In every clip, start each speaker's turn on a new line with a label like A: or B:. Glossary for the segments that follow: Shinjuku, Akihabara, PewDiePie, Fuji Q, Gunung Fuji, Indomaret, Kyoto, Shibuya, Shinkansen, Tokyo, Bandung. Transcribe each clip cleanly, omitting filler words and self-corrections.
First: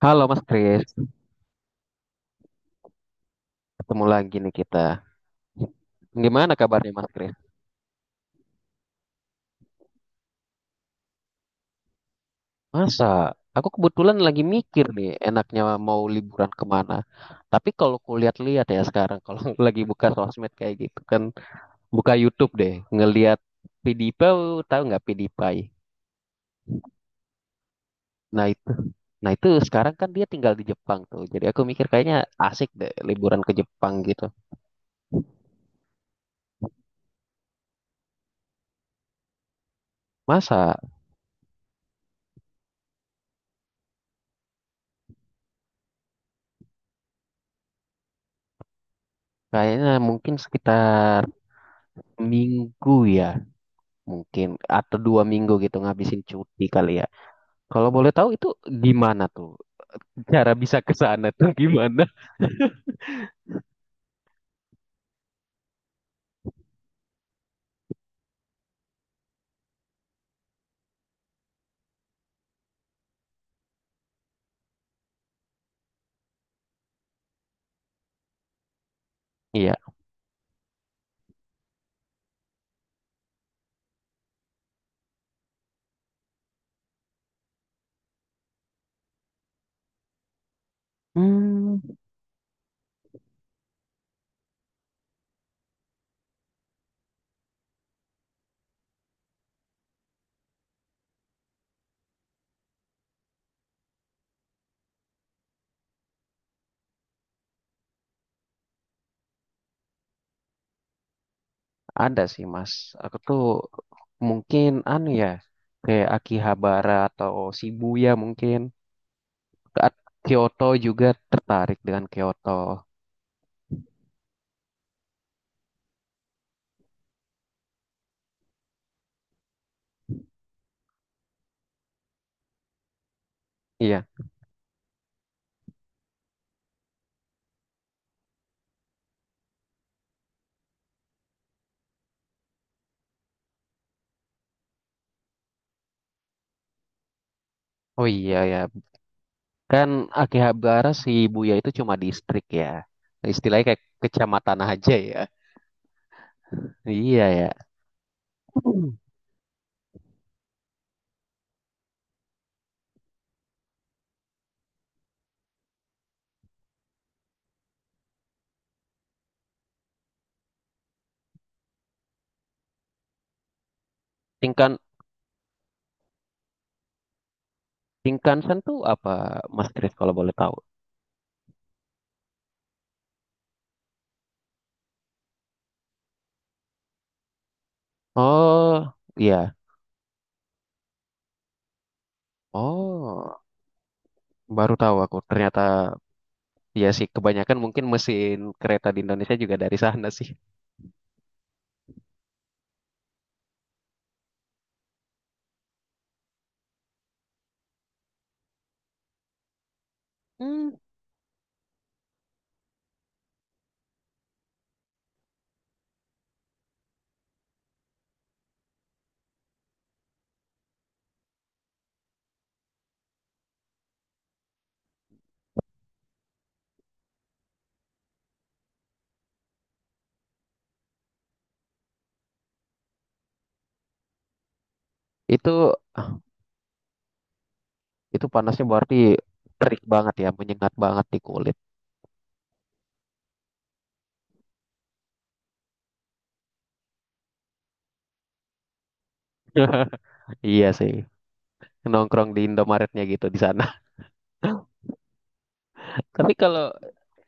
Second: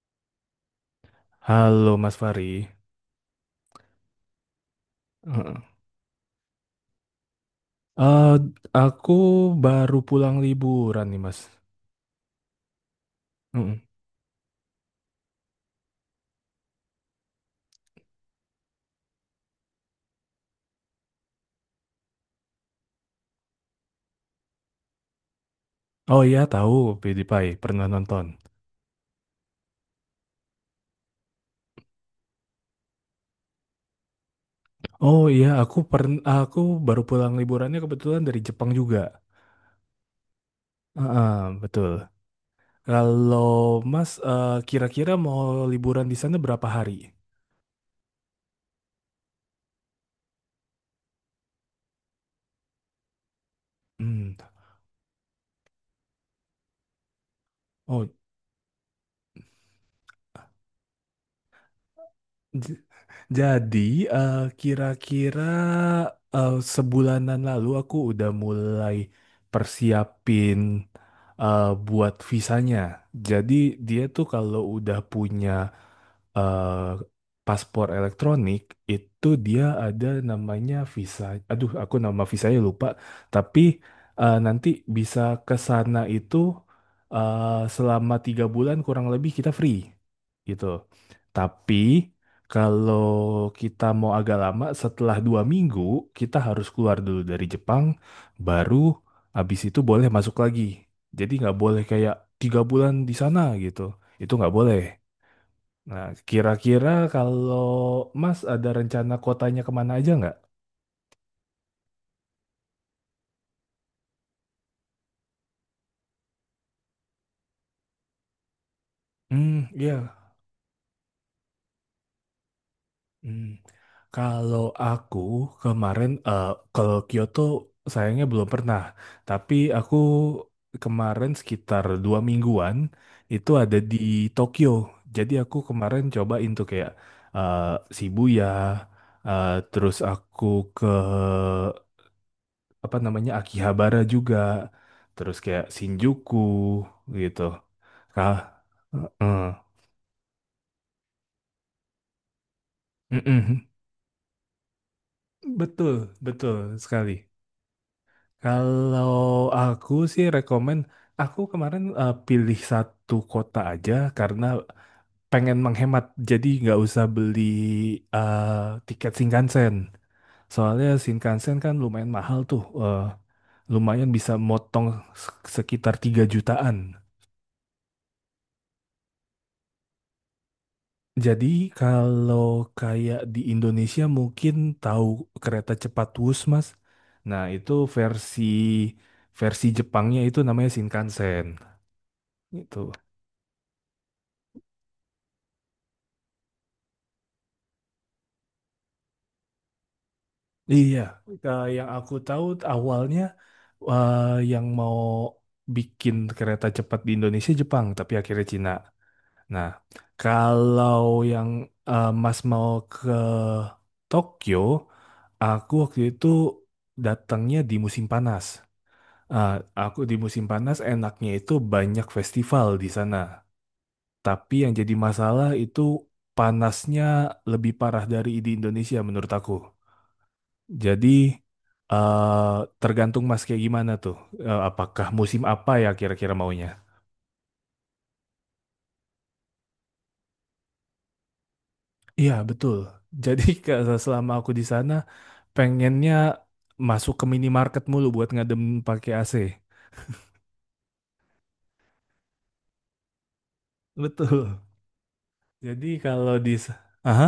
A: Halo Mas Kris,
B: Halo Mas Fari.
A: ketemu lagi nih kita.
B: Heeh.
A: Gimana kabarnya Mas Kris?
B: Eh, aku baru pulang liburan nih Mas.
A: Masa? Aku
B: Heeh.
A: kebetulan lagi mikir nih enaknya mau liburan kemana. Tapi kalau aku lihat-lihat ya sekarang, kalau lagi buka sosmed kayak gitu kan, buka YouTube deh, ngelihat PewDiePie, tahu nggak PewDiePie?
B: Oh iya tahu PewDiePie pernah nonton.
A: Nah itu, nah itu, sekarang kan dia tinggal di Jepang tuh. Jadi aku mikir kayaknya asik deh liburan ke Jepang gitu.
B: Oh iya aku baru pulang liburannya kebetulan dari Jepang juga.
A: Masa?
B: Heeh, betul. Kalau Mas kira-kira mau liburan di sana berapa hari?
A: Kayaknya mungkin sekitar minggu ya.
B: Hmm.
A: Mungkin atau dua minggu gitu ngabisin cuti kali ya. Kalau
B: Oh.
A: boleh tahu itu gimana tuh? Cara bisa ke sana tuh gimana?
B: Jadi, eh, kira-kira sebulanan lalu aku udah mulai persiapin buat visanya. Jadi, dia tuh kalau udah punya eh paspor elektronik itu dia
A: Iya.
B: ada namanya visa. Aduh, aku nama visanya lupa. Tapi nanti bisa ke sana itu eh, selama 3 bulan kurang lebih kita free gitu. Tapi
A: Hmm,
B: kalau kita mau agak lama, setelah 2 minggu kita harus keluar dulu dari Jepang, baru abis itu boleh masuk lagi. Jadi nggak boleh kayak 3 bulan di sana gitu. Itu nggak boleh. Nah, kira-kira kalau Mas ada rencana kotanya kemana aja nggak?
A: ada sih Mas. Aku tuh mungkin anu ya kayak Akihabara atau Shibuya mungkin.
B: Hmm, iya.
A: Kyoto juga tertarik dengan Kyoto.
B: Hmm. Kalau aku kemarin kalau Kyoto sayangnya belum pernah, tapi aku kemarin sekitar 2 mingguan itu ada di
A: Iya.
B: Tokyo. Jadi aku kemarin cobain tuh kayak eh, Shibuya, terus aku ke apa namanya Akihabara juga terus kayak Shinjuku gitu
A: Oh
B: kah.
A: iya ya.
B: Heeh.
A: Kan Akihabara Shibuya itu cuma distrik ya. Istilahnya
B: Mm-mm.
A: kayak kecamatan aja ya.
B: Betul betul sekali.
A: Iya ya.
B: Kalau aku sih rekomen aku kemarin pilih satu kota aja karena pengen menghemat jadi nggak usah beli tiket Shinkansen soalnya Shinkansen kan lumayan mahal tuh lumayan bisa
A: Tingkan
B: motong sekitar 3 jutaan.
A: Shinkansen tuh apa, Mas Chris? Kalau boleh tahu?
B: Jadi kalau kayak di Indonesia mungkin tahu kereta cepat Wus, Mas. Nah, itu versi
A: Oh, iya.
B: versi Jepangnya itu namanya Shinkansen. Gitu.
A: Oh, baru tahu aku. Ternyata ya sih kebanyakan mungkin mesin kereta di Indonesia juga dari sana sih.
B: Iya, yang aku tahu awalnya eh, yang mau bikin kereta cepat di Indonesia Jepang, tapi akhirnya Cina. Nah,
A: Hmm,
B: kalau yang Mas mau ke Tokyo, aku waktu itu datangnya di musim panas. Ah, aku di musim panas enaknya itu banyak festival di sana. Tapi yang jadi masalah itu panasnya lebih parah dari di Indonesia menurut aku. Jadi eh tergantung mas kayak gimana tuh. Apakah musim apa
A: itu
B: ya kira-kira maunya?
A: itu panasnya berarti terik banget ya, menyengat banget di kulit.
B: Iya betul. Jadi selama aku di sana pengennya masuk ke minimarket mulu buat ngadem pakai AC.
A: Iya sih. Nongkrong di Indomaretnya gitu di sana.
B: Betul. Jadi
A: Tapi
B: kalau di.
A: kalau
B: Aha.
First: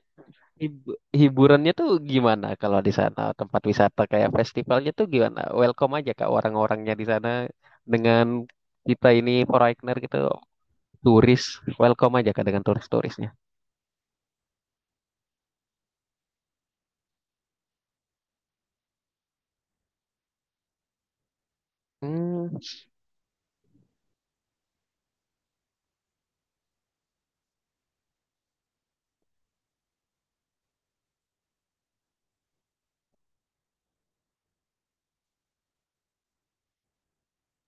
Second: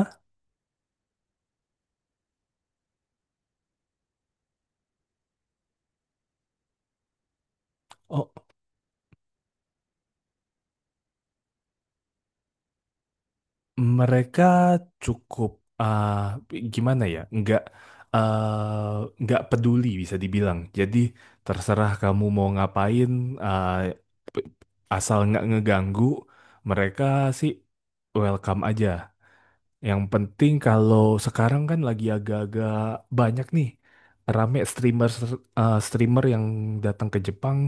A: Hiburannya tuh gimana kalau di sana tempat wisata kayak festivalnya tuh gimana? Welcome aja kak orang-orangnya di sana dengan
B: Oh,
A: kita ini foreigner gitu, turis, welcome aja kak dengan turis-turisnya.
B: mereka cukup gimana ya? Nggak peduli bisa dibilang. Jadi terserah kamu mau
A: Hmm,
B: ngapain, eh, p- asal nggak ngeganggu, mereka sih welcome aja. Yang penting kalau sekarang kan lagi agak-agak banyak nih rame streamer streamer yang datang ke Jepang,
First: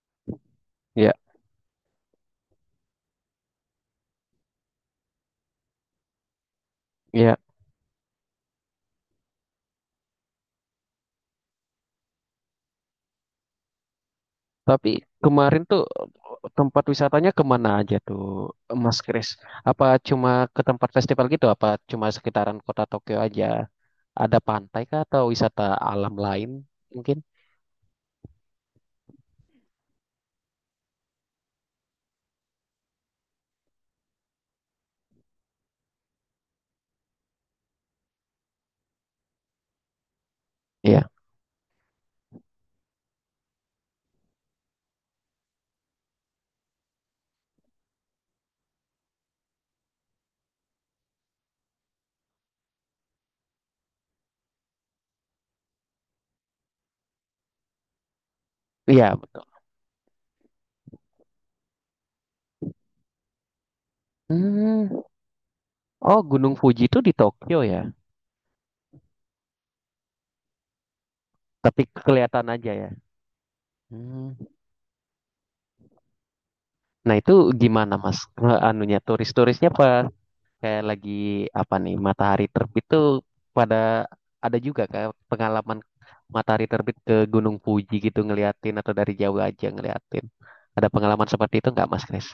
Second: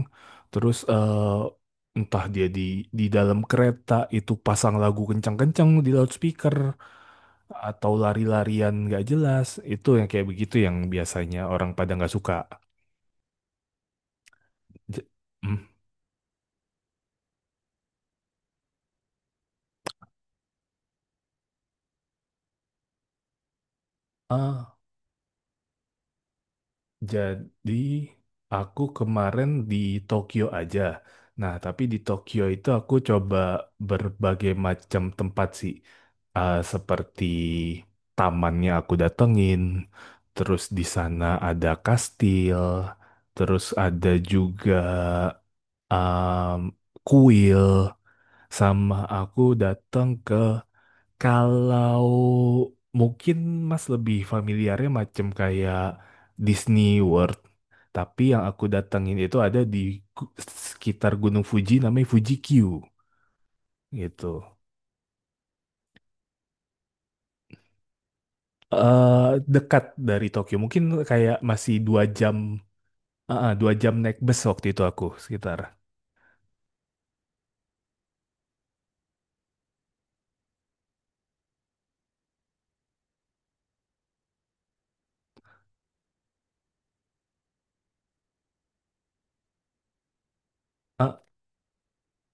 B: terus
A: ya
B: entah dia di dalam kereta itu pasang lagu kencang-kencang di loudspeaker
A: ya.
B: atau lari-larian nggak jelas itu yang kayak begitu yang biasanya orang pada nggak suka
A: Tapi
B: J-
A: kemarin
B: Hmm.
A: tuh tempat wisatanya kemana aja tuh Mas Kris? Apa cuma ke tempat festival gitu? Apa cuma sekitaran kota Tokyo aja? Ada
B: ah
A: pantai kah atau wisata alam lain mungkin?
B: jadi aku kemarin di Tokyo aja, nah tapi di Tokyo itu aku coba berbagai macam tempat sih. Ah, seperti tamannya aku datengin terus di
A: Iya,
B: sana ada kastil terus ada juga em, kuil sama aku datang ke. Kalau mungkin Mas lebih familiarnya macam kayak Disney World, tapi yang aku
A: iya
B: datengin itu
A: betul.
B: ada di gu- sekitar Gunung Fuji namanya Fuji Q gitu.
A: Hmm. Oh, Gunung Fuji itu di Tokyo ya?
B: eh Dekat dari Tokyo, mungkin kayak masih
A: Tapi
B: 2 jam.
A: kelihatan aja ya.
B: 2 jam naik
A: Hmm.
B: bus waktu itu aku sekitar.
A: Nah, itu gimana Mas? Eh, anunya turis-turisnya apa? Kayak lagi apa nih? Matahari terbit tuh pada ada juga kayak pengalaman matahari terbit ke Gunung Fuji gitu ngeliatin atau dari jauh aja ngeliatin. Ada pengalaman seperti itu nggak Mas Chris?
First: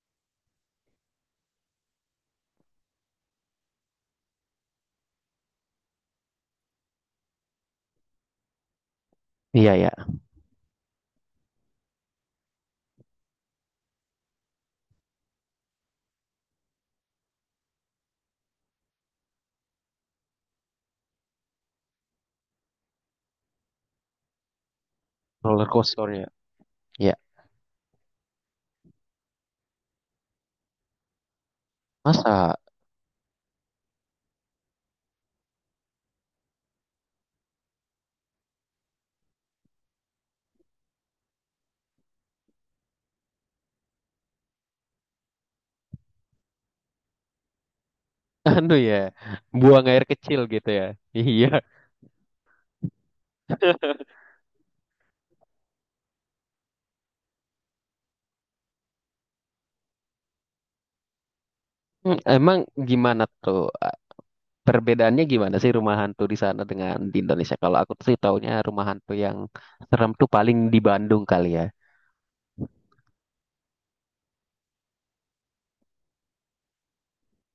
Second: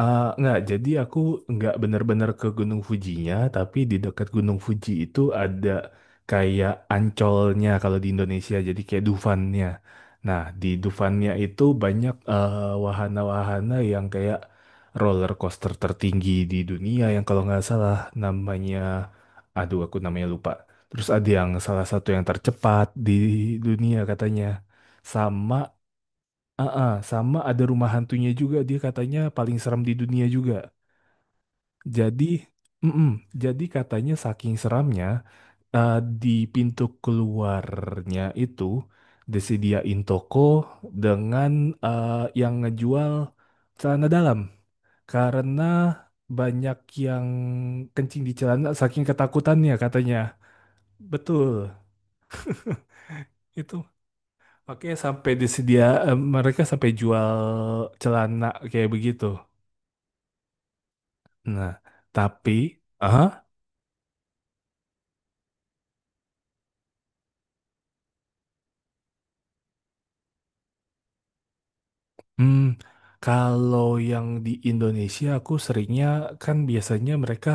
B: Nggak, jadi aku nggak bener-bener ke Gunung Fujinya, tapi di dekat Gunung Fuji itu ada kayak ancolnya kalau di Indonesia, jadi kayak Dufannya.
A: Iya ya.
B: Nah, di Dufannya itu banyak wahana-wahana yang kayak roller coaster tertinggi di dunia yang kalau nggak salah namanya, aduh aku namanya lupa. Terus ada yang salah satu yang tercepat di dunia katanya. Sama.
A: Roller coasternya.
B: Heeh,
A: Iya.
B: sama ada rumah hantunya juga dia katanya paling seram di dunia juga. Jadi,
A: Masa.
B: mm-mm, jadi, katanya saking seramnya eh, di pintu keluarnya itu disediain toko dengan eh, yang ngejual celana dalam karena banyak yang kencing di celana
A: Anu ya,
B: saking ketakutannya
A: buang air
B: katanya.
A: kecil gitu ya. Iya.
B: Betul. Itu makanya sampai disedia mereka sampai jual celana kayak begitu. Nah,
A: Hmm,
B: tapi
A: emang gimana
B: ah,
A: tuh? Perbedaannya gimana sih rumah hantu di sana dengan di Indonesia? Kalau aku sih taunya rumah hantu yang serem tuh paling di Bandung kali ya.
B: hmm, kalau yang di Indonesia aku seringnya kan biasanya mereka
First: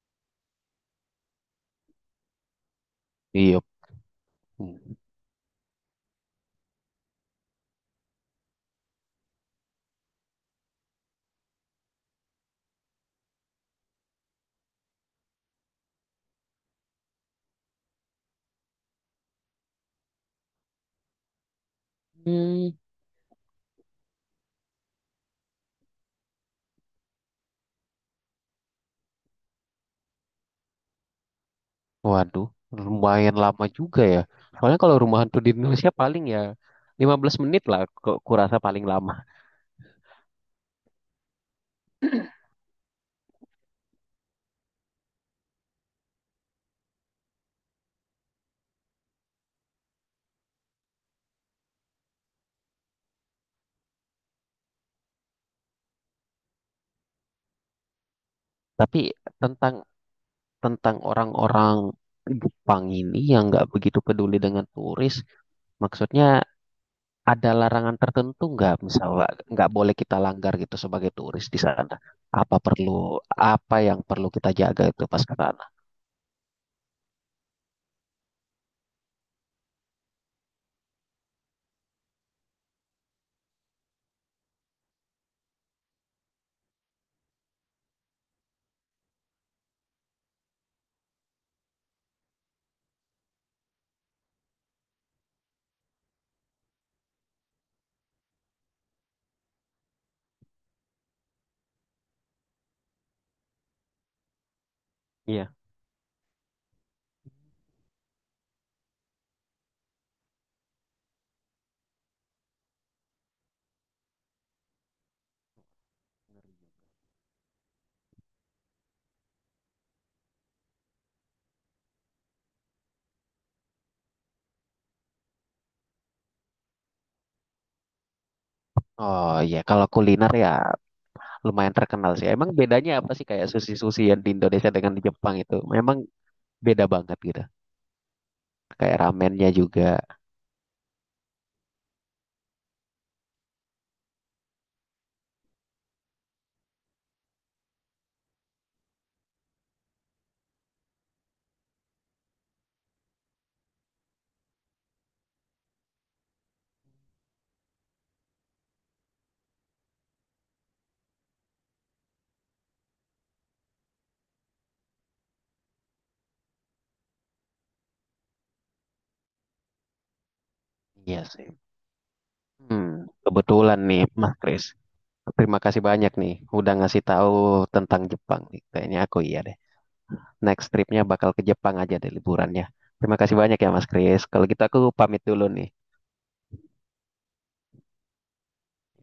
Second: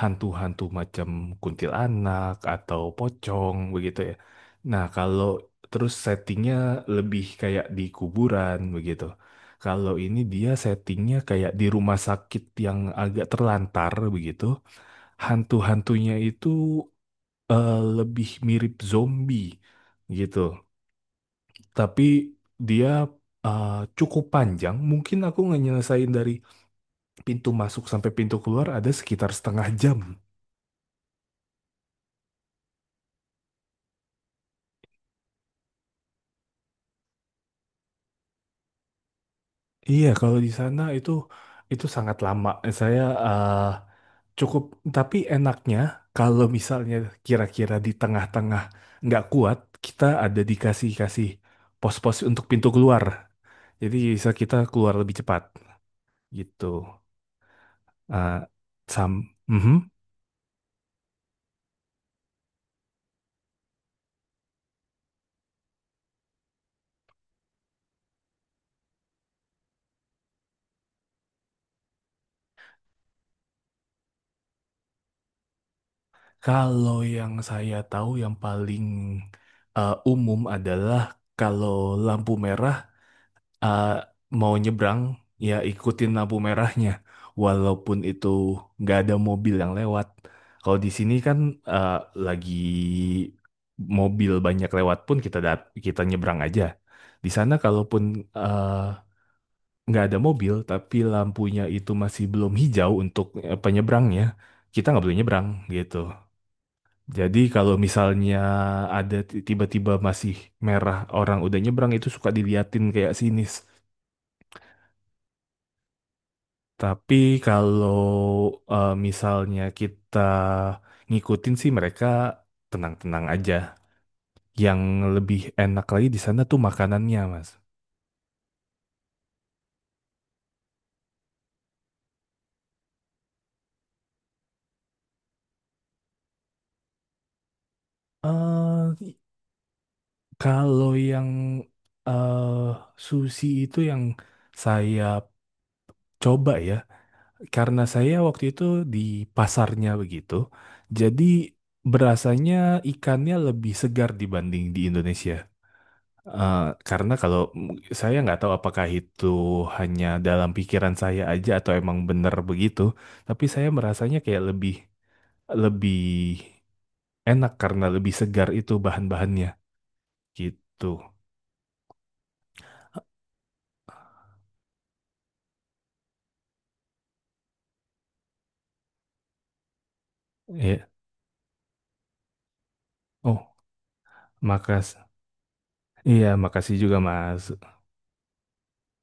B: hantu-hantu macam kuntilanak atau pocong
A: Iya.
B: begitu ya. Nah, kalau terus settingnya lebih kayak di kuburan begitu. Kalau ini dia settingnya kayak di rumah sakit yang agak terlantar begitu. Hantu-hantunya itu lebih mirip zombie gitu. Tapi
A: Hmm,
B: dia uh, cukup panjang. Mungkin aku ngenyelesain dari pintu masuk sampai pintu keluar ada sekitar setengah jam.
A: waduh, lumayan lama juga ya. Soalnya kalau rumah hantu di Indonesia paling ya 15 menit lah kurasa paling lama.
B: Iya, kalau di sana itu sangat lama. Saya uh, cukup, tapi enaknya kalau misalnya kira-kira di tengah-tengah nggak kuat, kita ada dikasih pos-pos untuk pintu keluar. Jadi bisa kita keluar lebih cepat gitu. Uh,
A: Tapi
B: sam,
A: tentang
B: Mhm.
A: tentang orang-orang Jepang ini yang nggak begitu peduli dengan turis, maksudnya ada larangan tertentu nggak misalnya nggak boleh kita langgar gitu sebagai turis di sana? Apa yang perlu kita jaga itu pas ke sana?
B: Kalau yang saya tahu yang paling umum adalah kalau lampu merah eh, mau nyebrang ya ikutin lampu merahnya walaupun itu nggak ada mobil yang lewat. Kalau di sini kan eh, lagi mobil banyak lewat pun kita nyebrang aja. Di sana kalaupun eh, nggak ada mobil tapi lampunya itu masih belum hijau untuk penyebrangnya, kita nggak boleh nyebrang
A: Iya.
B: gitu. Jadi kalau misalnya ada tiba-tiba masih merah orang udah nyebrang itu suka diliatin kayak sinis. Tapi kalau misalnya kita ngikutin sih mereka tenang-tenang aja. Yang lebih enak lagi di sana tuh makanannya, Mas.
A: Oh iya, kalau kuliner ya lumayan terkenal sih. Emang bedanya apa sih kayak sushi-sushi yang di Indonesia dengan di Jepang itu? Memang beda banget gitu. Kayak
B: eh
A: ramennya juga.
B: Kalau yang eh sushi itu yang saya coba ya. Karena saya waktu itu di pasarnya begitu, jadi berasanya ikannya lebih segar dibanding di Indonesia. Eh, karena kalau saya nggak tahu apakah itu hanya dalam pikiran saya aja atau emang benar begitu, tapi saya merasanya kayak lebih lebih enak karena lebih segar itu bahan-bahannya gitu.
A: Iya sih. Hmm, kebetulan nih Mas Kris. Terima kasih banyak nih udah ngasih tahu tentang Jepang nih. Kayaknya aku iya deh. Next
B: Ya.
A: tripnya bakal ke Jepang aja deh liburannya. Terima kasih
B: Oh,
A: banyak ya Mas Kris. Kalau gitu aku
B: makas.
A: pamit dulu nih.
B: Iya, makasih juga Mas.